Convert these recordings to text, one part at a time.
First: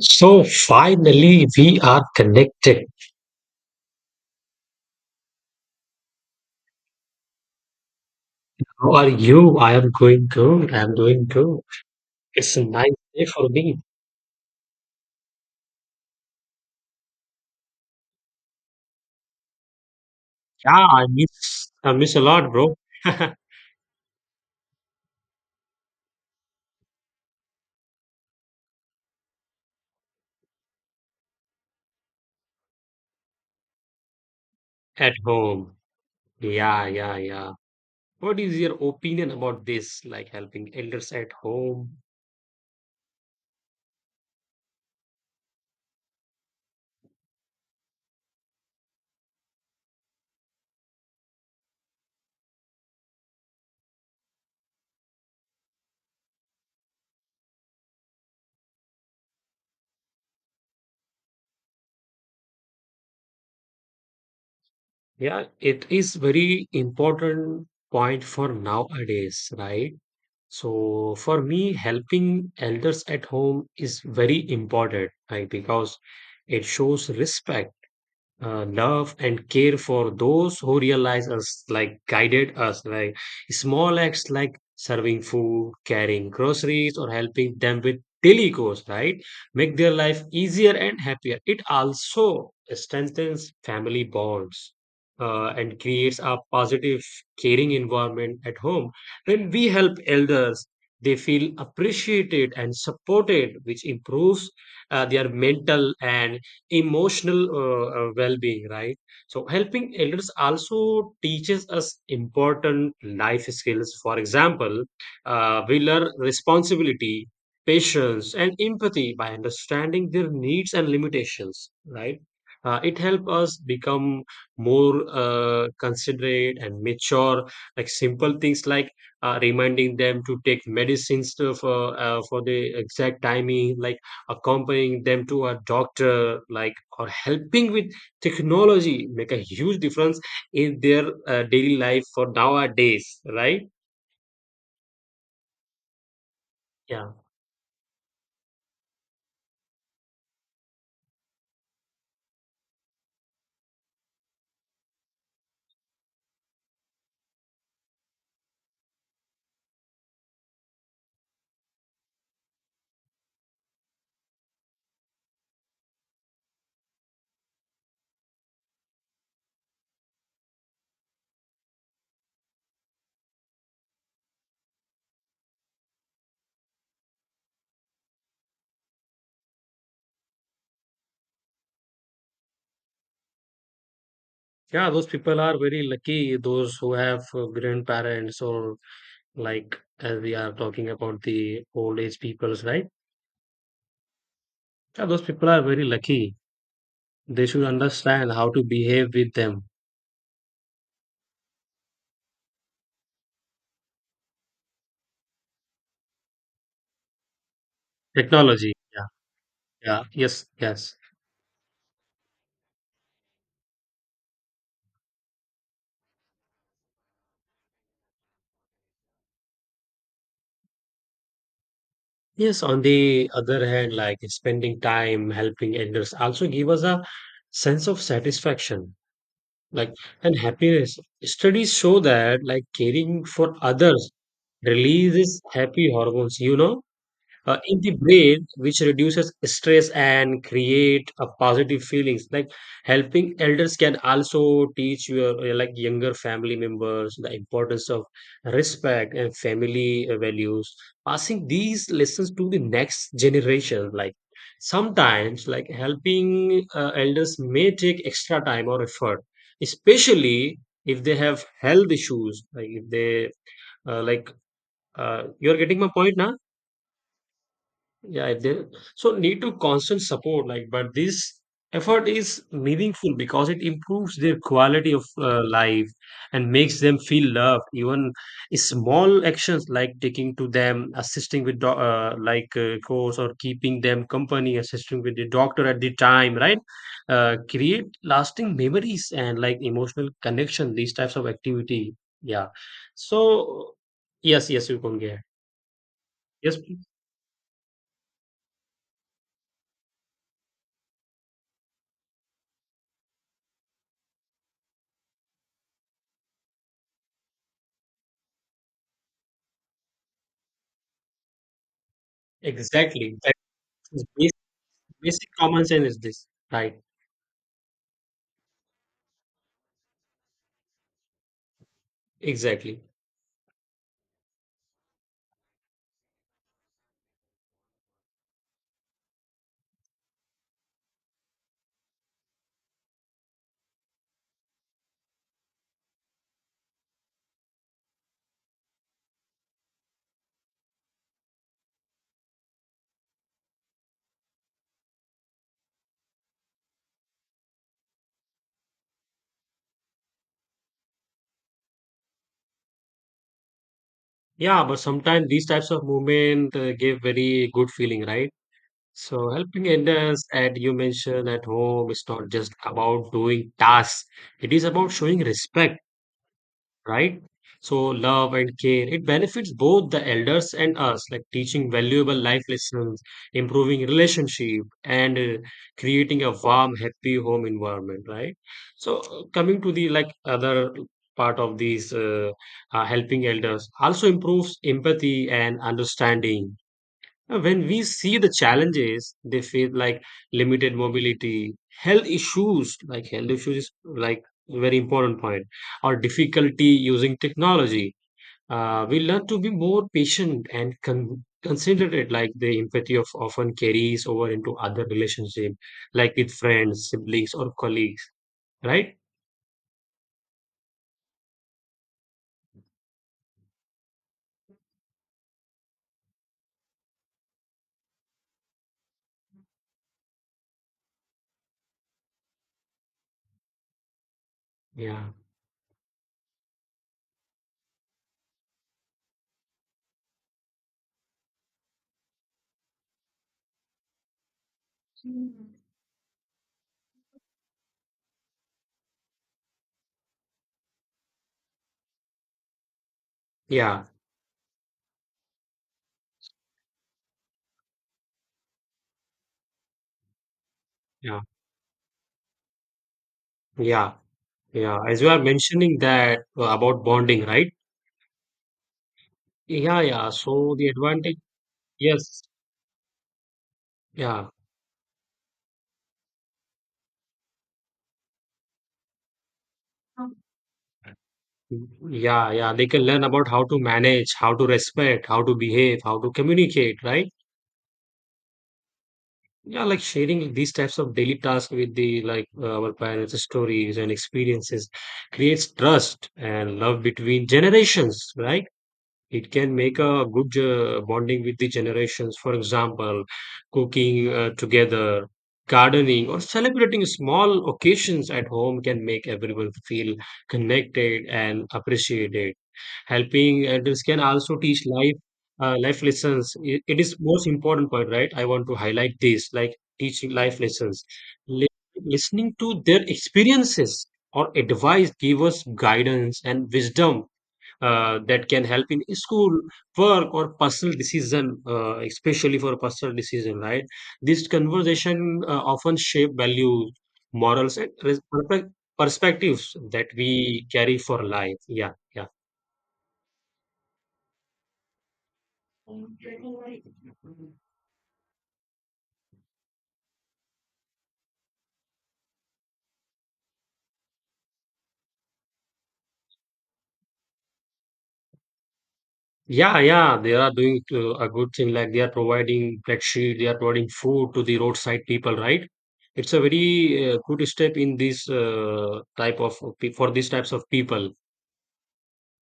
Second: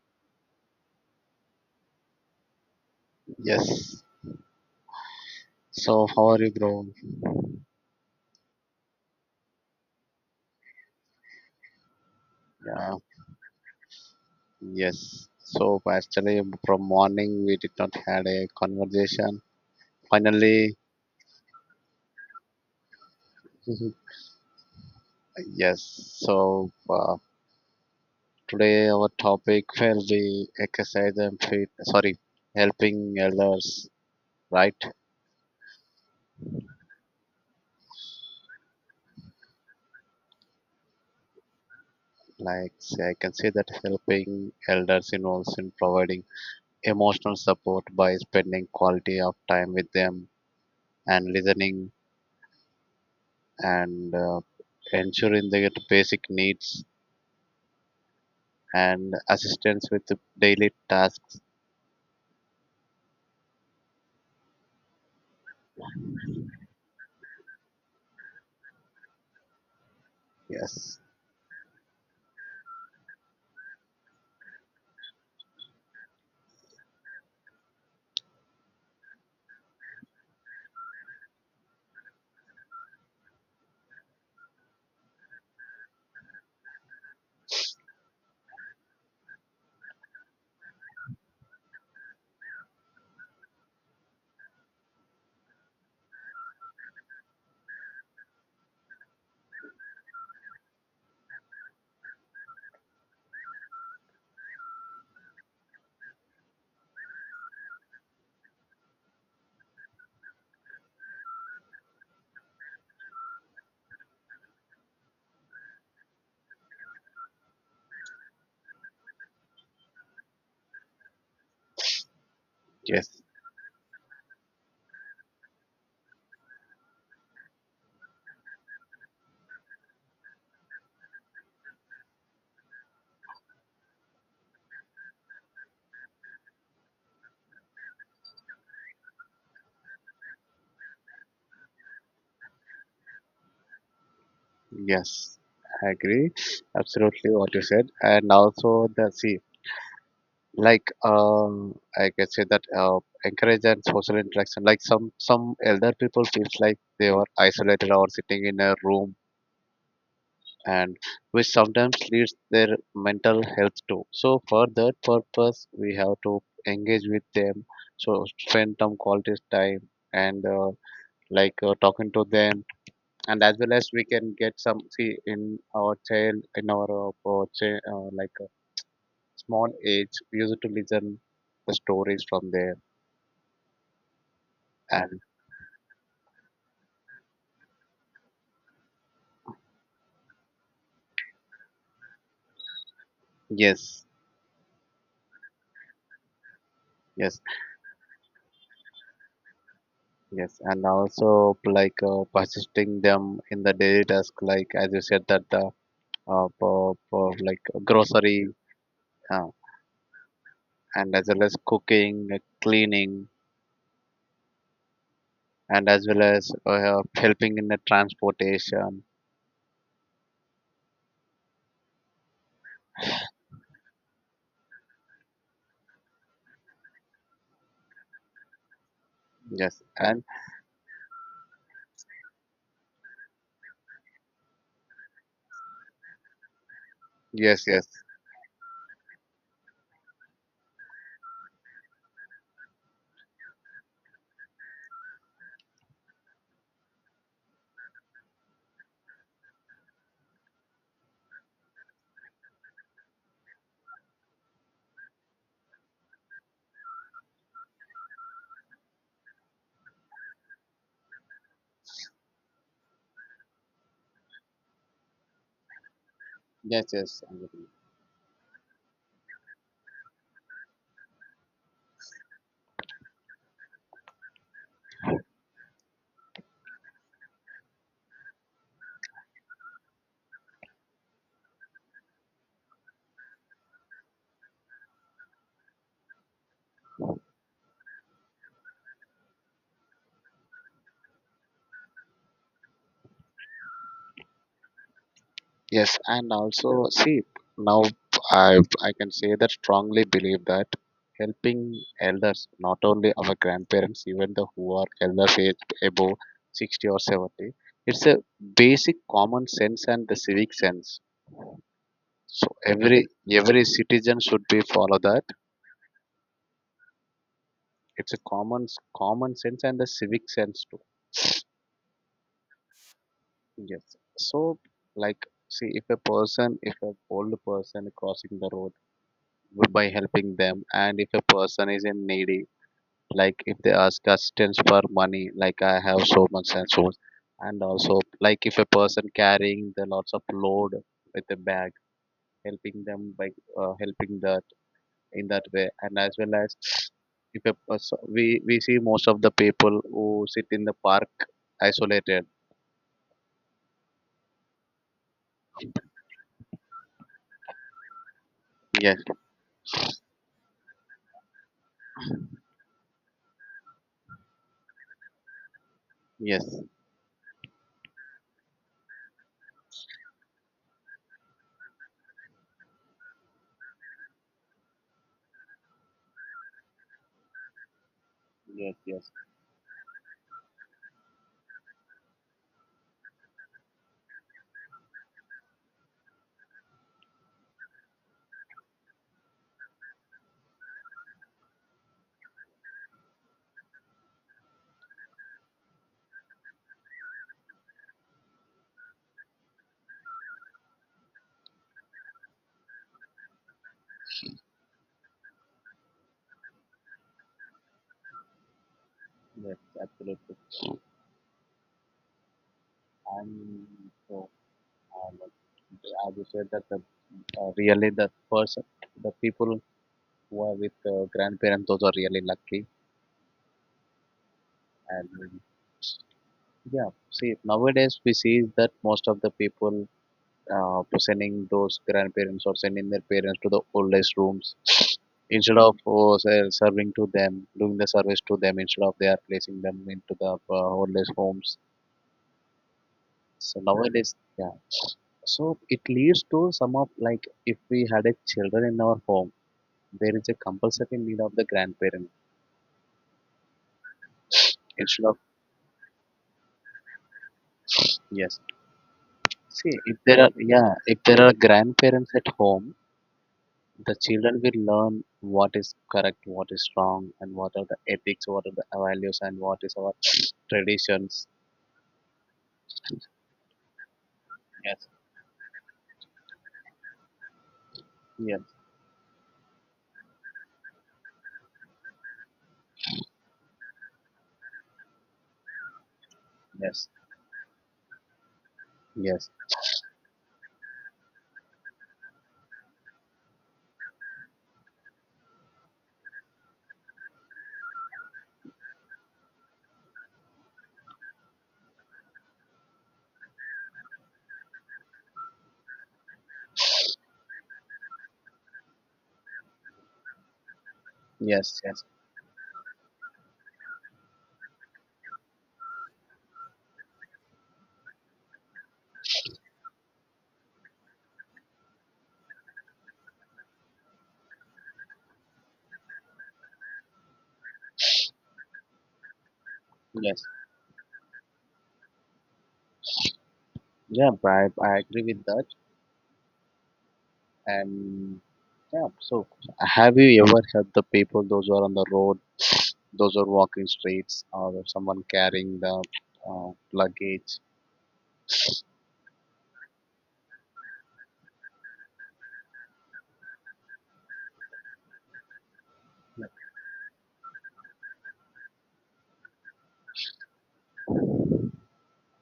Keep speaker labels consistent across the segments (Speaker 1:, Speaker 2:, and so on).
Speaker 1: So finally, we are connected.
Speaker 2: Yes. So how are you, bro?
Speaker 1: How are you? I am going good. I'm doing good. It's a nice
Speaker 2: Yeah.
Speaker 1: day for me.
Speaker 2: Yes. So actually, from morning we did not had a conversation.
Speaker 1: Yeah,
Speaker 2: Finally,
Speaker 1: I miss a lot, bro. At
Speaker 2: mhm, yes. So uh, today our topic will be exercise and fit. Sorry, helping elders, right?
Speaker 1: home. Yeah, yeah, yeah. What is your opinion about this, like helping elders at home?
Speaker 2: Like say, I can say that helping elders involves in providing emotional support by spending quality of time with them and listening and ensuring they get basic needs and assistance with the daily tasks.
Speaker 1: Yeah, it is very important point for nowadays, right?
Speaker 2: Yes,
Speaker 1: So for me, helping elders at home is very important, right? Because it shows respect, love and care for those who realize us, like guided us, like small acts like serving food, carrying groceries, or helping them with daily chores, right? Make their life easier and happier. It also strengthens family bonds. And creates a positive, caring environment at home. When we help elders, they feel appreciated and supported, which improves their mental and emotional well-being, right? So helping elders also teaches us important life skills. For example, we learn responsibility, patience and empathy by understanding their needs and limitations, right? It
Speaker 2: yes,
Speaker 1: helps us become more considerate and mature, like simple things like reminding them to take medicines to, for the exact timing, like accompanying them to a doctor, like or helping with technology make a huge difference in their daily life for nowadays, right?
Speaker 2: yes. I agree
Speaker 1: Yeah,
Speaker 2: absolutely what you said, and also the see like I can say that encourage and social interaction. Like some elder people feels like they were isolated or sitting in a room and which sometimes leads their mental health too. So for that purpose, we have to engage with them. So spend some quality time and talking to them, and as well as we can get some see in our child in our small age, we used to listen the stories from there,
Speaker 1: yeah, those
Speaker 2: and
Speaker 1: people are very lucky, those who have grandparents or like as we are talking about the old age peoples, right?
Speaker 2: yes,
Speaker 1: Yeah, those people are very lucky.
Speaker 2: yes.
Speaker 1: They should understand how to behave with them.
Speaker 2: Yes, and also persisting them in the daily task, like as you said that the for like grocery
Speaker 1: Technology. Yeah,
Speaker 2: uh,
Speaker 1: yeah. Yes, yes.
Speaker 2: and as well as cooking, cleaning, and as well as helping in the transportation.
Speaker 1: Yes, on the other hand, like spending time helping elders also give us a sense of satisfaction,
Speaker 2: Yes,
Speaker 1: like
Speaker 2: and
Speaker 1: and happiness. Studies show that like caring for others releases happy hormones, you know,
Speaker 2: yes,
Speaker 1: in
Speaker 2: yes,
Speaker 1: the brain, which reduces stress and create a positive feelings, like helping elders can also teach your like younger family members the importance of respect and family values, passing these lessons to the next generation, like sometimes like helping elders may take extra time or effort, especially if they have health issues, like if they uh, like you're getting my point now.
Speaker 2: yes, yes, I'm with you.
Speaker 1: Yeah, if they so need to constant support, like, but this effort is meaningful because it improves their quality of life and makes them feel loved. Even small actions like taking to them, assisting with like course or keeping them company, assisting with the doctor at the time, right? Create lasting memories and like emotional connection. These types of activity, yeah. So yes, yes, you can get.
Speaker 2: Yes, and
Speaker 1: Yes,
Speaker 2: also
Speaker 1: please.
Speaker 2: see now I I can say that strongly believe that helping elders, not only our grandparents, even the who are elders age above 60 or 70, it's a basic common sense and the civic sense. So every
Speaker 1: Exactly. That
Speaker 2: every
Speaker 1: is.
Speaker 2: citizen should be follow that.
Speaker 1: Basic common sense is this, right?
Speaker 2: It's a common sense and a civic sense too.
Speaker 1: Exactly.
Speaker 2: Yes. So like see if a person if a old person crossing the road by helping them and if a person is in needy like if they ask assistance for money like I have so much and also like if a person carrying the lots of load with a bag helping them by helping the in that way and as well as if a person, we see most of the people who sit in the park isolated.
Speaker 1: Yeah, but sometimes these types of movement give very good feeling, right?
Speaker 2: Yes,
Speaker 1: So helping others, as you mentioned, at home, it's not just about doing tasks. It is about showing respect.
Speaker 2: yes,
Speaker 1: Right? So love and care, it benefits both the elders and us, like teaching valuable life lessons, improving relationship, and creating a warm, happy home environment, right?
Speaker 2: yes,
Speaker 1: So
Speaker 2: yes,
Speaker 1: coming to the like other part of these helping elders also improves empathy and understanding now. When we see the challenges they face, like limited mobility, health issues, like health issues is like very important point, or difficulty using technology, we learn to be more patient and considerate. Like the empathy of often carries over into other relationship, like with friends, siblings, or colleagues. Right?
Speaker 2: yes, absolutely. And so like, as you said that the, really the person the people who are with grandparents those are really lucky
Speaker 1: Yeah,
Speaker 2: and yeah, see nowadays we see that most of the people to sending those grandparents or sending their parents to the oldest rooms instead of serving to them, doing the service to them instead of they are placing them into the oldest homes. So
Speaker 1: yeah,
Speaker 2: nowadays, yeah. So it leads to some of like if we had a children in our home, there is a compulsory need
Speaker 1: yeah,
Speaker 2: of the grandparent
Speaker 1: yeah, yeah. As
Speaker 2: instead
Speaker 1: you
Speaker 2: of
Speaker 1: are mentioning that about bonding, right?
Speaker 2: yes. See,
Speaker 1: Yeah,
Speaker 2: if
Speaker 1: yeah.
Speaker 2: there are
Speaker 1: So the
Speaker 2: yeah, if
Speaker 1: advantage,
Speaker 2: there are grandparents
Speaker 1: yes,
Speaker 2: at home, the
Speaker 1: yeah.
Speaker 2: children will learn what is correct, what is wrong, and what are the ethics, what are the values, and what is our traditions.
Speaker 1: Yeah, yeah, they can learn about how to manage, how to
Speaker 2: Yes,
Speaker 1: respect, how to behave, how to communicate, right?
Speaker 2: yes,
Speaker 1: Yeah, like sharing these types of daily tasks with the like our parents' stories and experiences creates trust and love
Speaker 2: yes,
Speaker 1: between generations, right?
Speaker 2: yes,
Speaker 1: It can make a good bonding with the generations. For example, cooking together, gardening, or celebrating small occasions at home can make everyone feel connected and appreciated. Helping adults can also teach life life lessons. It is most important point, right? I want to highlight this, like teaching life lessons. Li-
Speaker 2: yes, yes,
Speaker 1: Listening to their experiences or advice give us guidance and wisdom that can help in school, work or personal decision, especially for personal decision, right? This conversation often shape values, morals and perspectives that
Speaker 2: yes.
Speaker 1: we carry for life. Yeah, yeah,
Speaker 2: Yeah, I agree with that. And yeah, so have you ever helped the people, those who are on the road, those who are walking streets, or someone carrying the luggage?
Speaker 1: yeah, yeah, they are doing a good thing, like they are providing flexi, they are providing food to the roadside people, right? It's a very good step in this type of for these types of people.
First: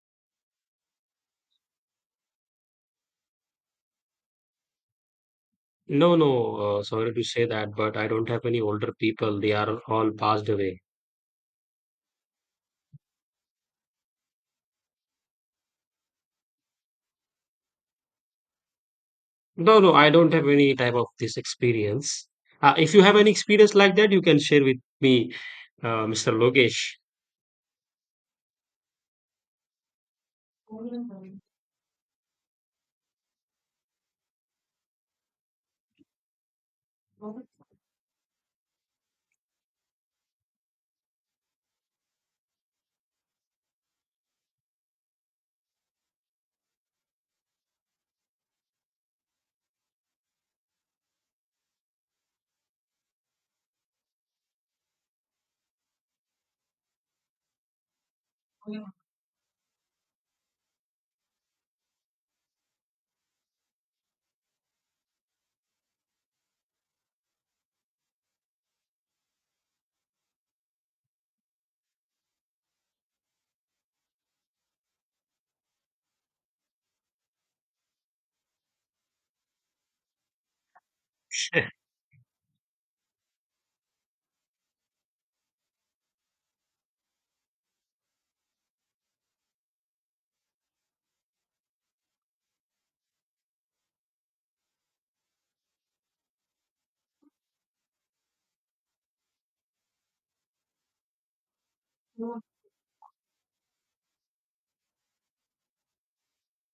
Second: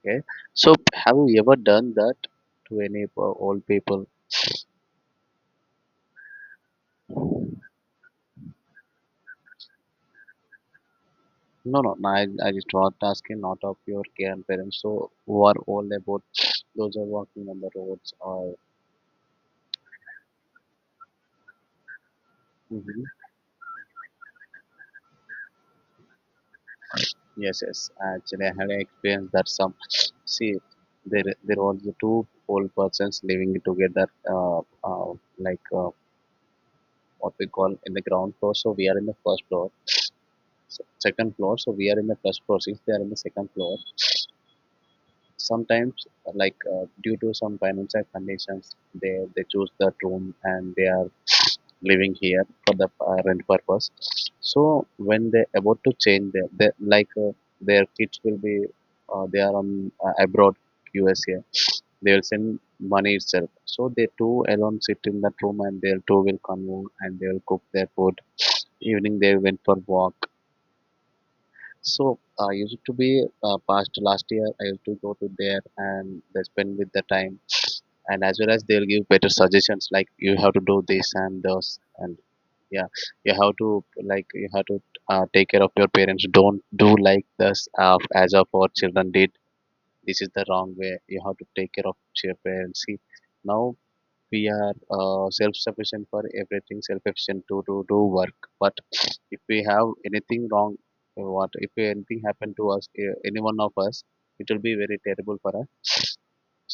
Speaker 2: Okay, so have you ever done that to any old people?
Speaker 1: No, no, sorry to say that, but I don't have any older people. They are all passed away.
Speaker 2: No, no, no, I just was asking not of your grandparents, so who are all about those who are walking on the roads or
Speaker 1: No, no, I don't have any type of this experience. If you
Speaker 2: mhm,
Speaker 1: have any experience like that, you can share with me, Mr. Lokesh.
Speaker 2: yes, yes. Actually, I had an experience that some see there was the two old persons living together, uh, uh like uh, what we call in the ground floor. So we are in the first floor, second floor. So we are in the first floor. Since they are in the second floor, sometimes due to some financial conditions, they choose that room and they are living here for the rent purpose. So when they about to change their their kids will be they are on abroad USA, they will send money itself. So they two alone sit in that room and they two will convo and they will cook their food. Evening they went for walk. So I used to be past last year. I used to go to there and they spend with the time, and as well as they'll give better suggestions like you have to do this and those
Speaker 1: Sure.
Speaker 2: and yeah you have to like you have to take care of your parents, don't do like this as of our children did, this is the wrong way, you have to take care of your parents. See now we are self-sufficient for everything, self-sufficient to do do work, but if we have anything wrong, what if anything happened to us, any one of us, it will be very terrible for us.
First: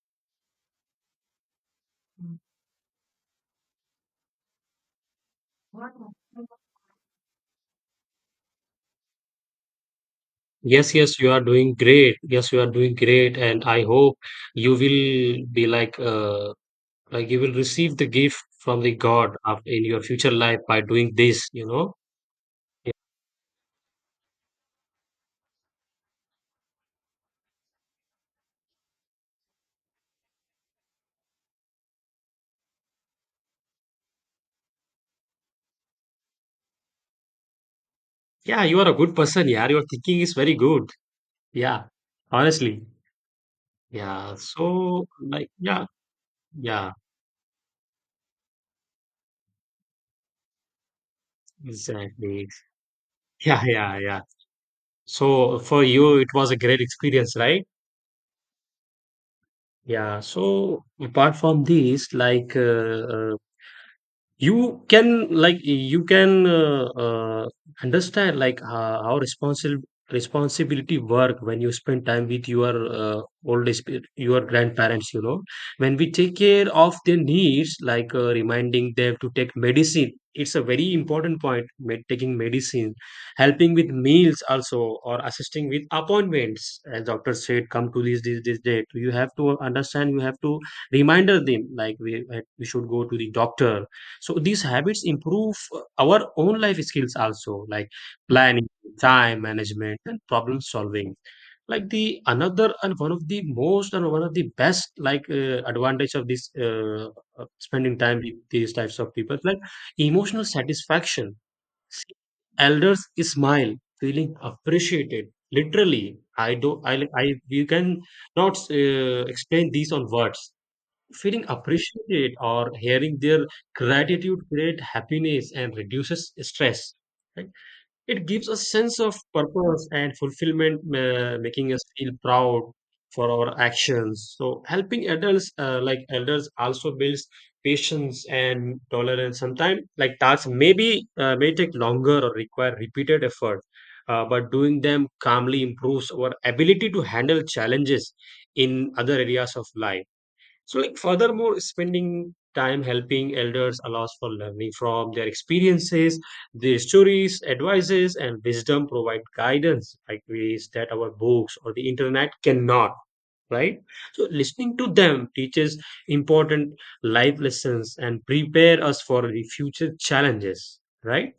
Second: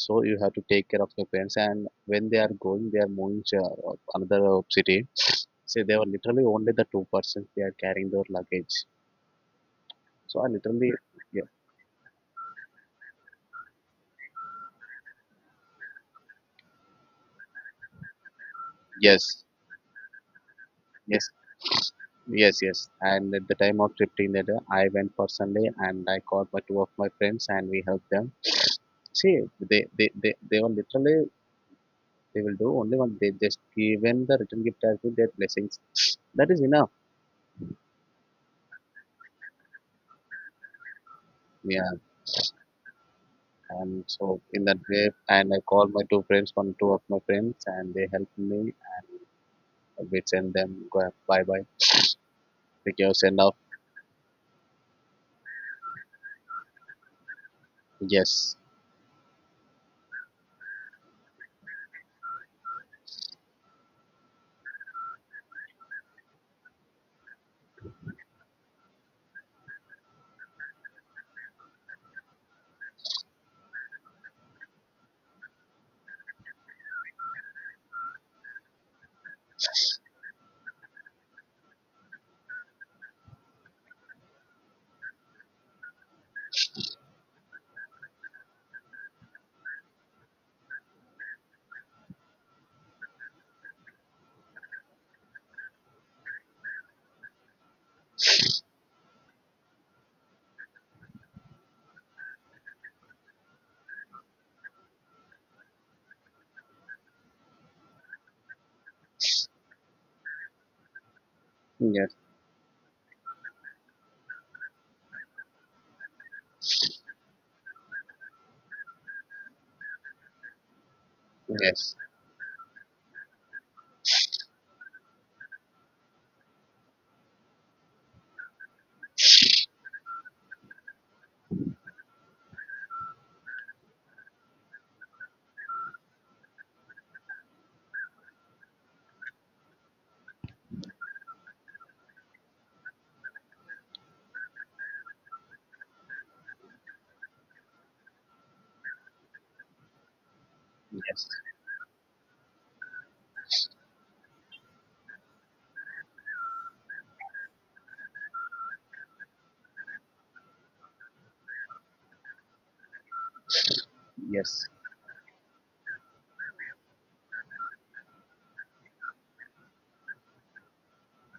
Speaker 2: So you have to take care of your parents, and when they are going they are moving to another city, so they were literally only the two persons, they are carrying their luggage, so I literally
Speaker 1: Yes, yes, you are
Speaker 2: yeah,
Speaker 1: doing great. Yes, you are doing great, and I hope you will be like you will receive the gift from the God
Speaker 2: yes
Speaker 1: of, in your future life by doing
Speaker 2: yes
Speaker 1: this, you know?
Speaker 2: yes yes and at the time of shifting that I went personally and I called my two of my friends and we helped them. See they were literally they will do only one, they just given the return gift as with their blessings, that is enough.
Speaker 1: Yeah, you are a good person, yeah. Your thinking is very good. Yeah,
Speaker 2: Yeah.
Speaker 1: honestly.
Speaker 2: And
Speaker 1: Yeah,
Speaker 2: so in that
Speaker 1: so
Speaker 2: way,
Speaker 1: like
Speaker 2: and I
Speaker 1: yeah,
Speaker 2: called my two friends, one
Speaker 1: yeah,
Speaker 2: two of my friends, and they helped me. We send them go bye bye.
Speaker 1: exactly.
Speaker 2: We can send off.
Speaker 1: Yeah, yeah, yeah. So for you, it was a great experience, right?
Speaker 2: Yes,
Speaker 1: Yeah. So apart from these, like you can like you can understand like how responsible, responsibility work when you spend time with your your grandparents, you know. When we take care of their needs, like reminding them to take medicine, it's a very important point. Taking medicine, helping with meals also or assisting with appointments as doctor said come to this this this date, you have to understand, you have to reminder them like we should go to the doctor. So these habits improve our own life skills also, like planning, time management, and problem solving. Like the another and one of the most and one of the best like advantage of this spending time with these types of people, like emotional satisfaction.
Speaker 2: yes,
Speaker 1: See, elders smile, feeling appreciated. Literally, I don't. I. You can not explain these on words. Feeling
Speaker 2: yes,
Speaker 1: appreciated or hearing their gratitude create happiness and reduces stress. Right? It gives a sense of purpose and fulfillment, making us feel proud for our actions. So helping adults, like elders, also builds patience and tolerance. Sometimes, like tasks, maybe may take longer or require repeated effort. But doing them calmly improves our ability to handle challenges in other areas of life. So, like,
Speaker 2: yes,
Speaker 1: furthermore, spending time helping elders allows for learning from their experiences, their stories, advices, and wisdom provide guidance, like ways that our books or the internet cannot. Right? So,
Speaker 2: yes,
Speaker 1: listening to them teaches important life lessons and prepare us for the future challenges. Right?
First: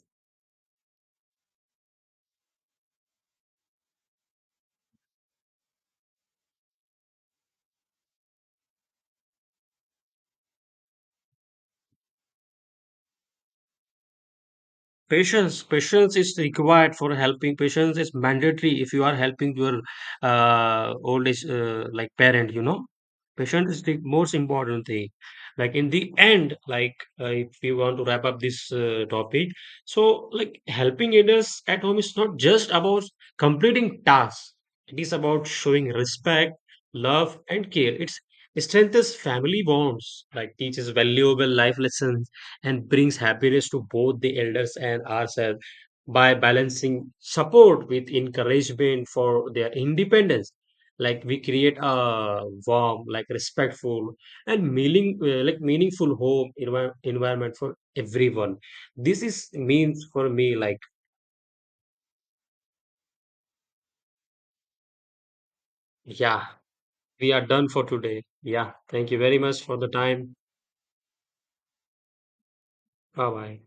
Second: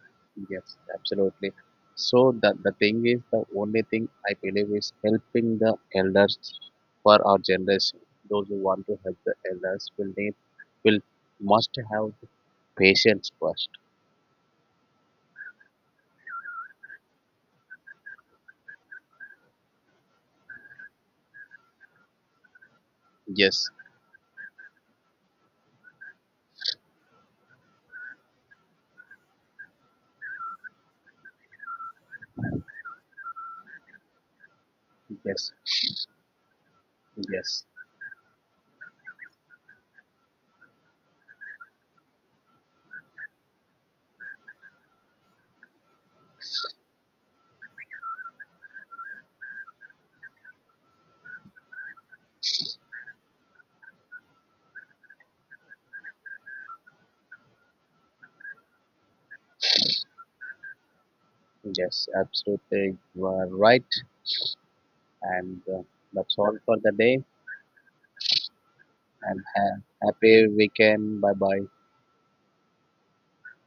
Speaker 2: yes, absolutely. So the thing is, the only thing I believe is helping the elders for our generation. Those who want to help the elders will need will must have the patience first.
Speaker 1: Patience, patience is required for helping. Patience is mandatory if you are helping your old age, like parent. You know, patience
Speaker 2: Yes,
Speaker 1: is the most important thing. Like in the end, like if we want to wrap up this topic, so like helping elders at home is not just about completing tasks. It is about
Speaker 2: yes,
Speaker 1: showing respect, love,
Speaker 2: yes,
Speaker 1: and care. It strengthens family bonds, like teaches valuable life lessons and brings happiness to both the elders and ourselves by balancing support with encouragement for their independence, like we create a warm, like respectful and meaning, like meaningful home environment for everyone. This is means for me, like
Speaker 2: yes, absolutely. You are right. And that's
Speaker 1: yeah,
Speaker 2: all for the day.
Speaker 1: we are done for today. Yeah, thank you very
Speaker 2: And
Speaker 1: much for the time.
Speaker 2: happy weekend. Bye bye.
Speaker 1: Bye bye.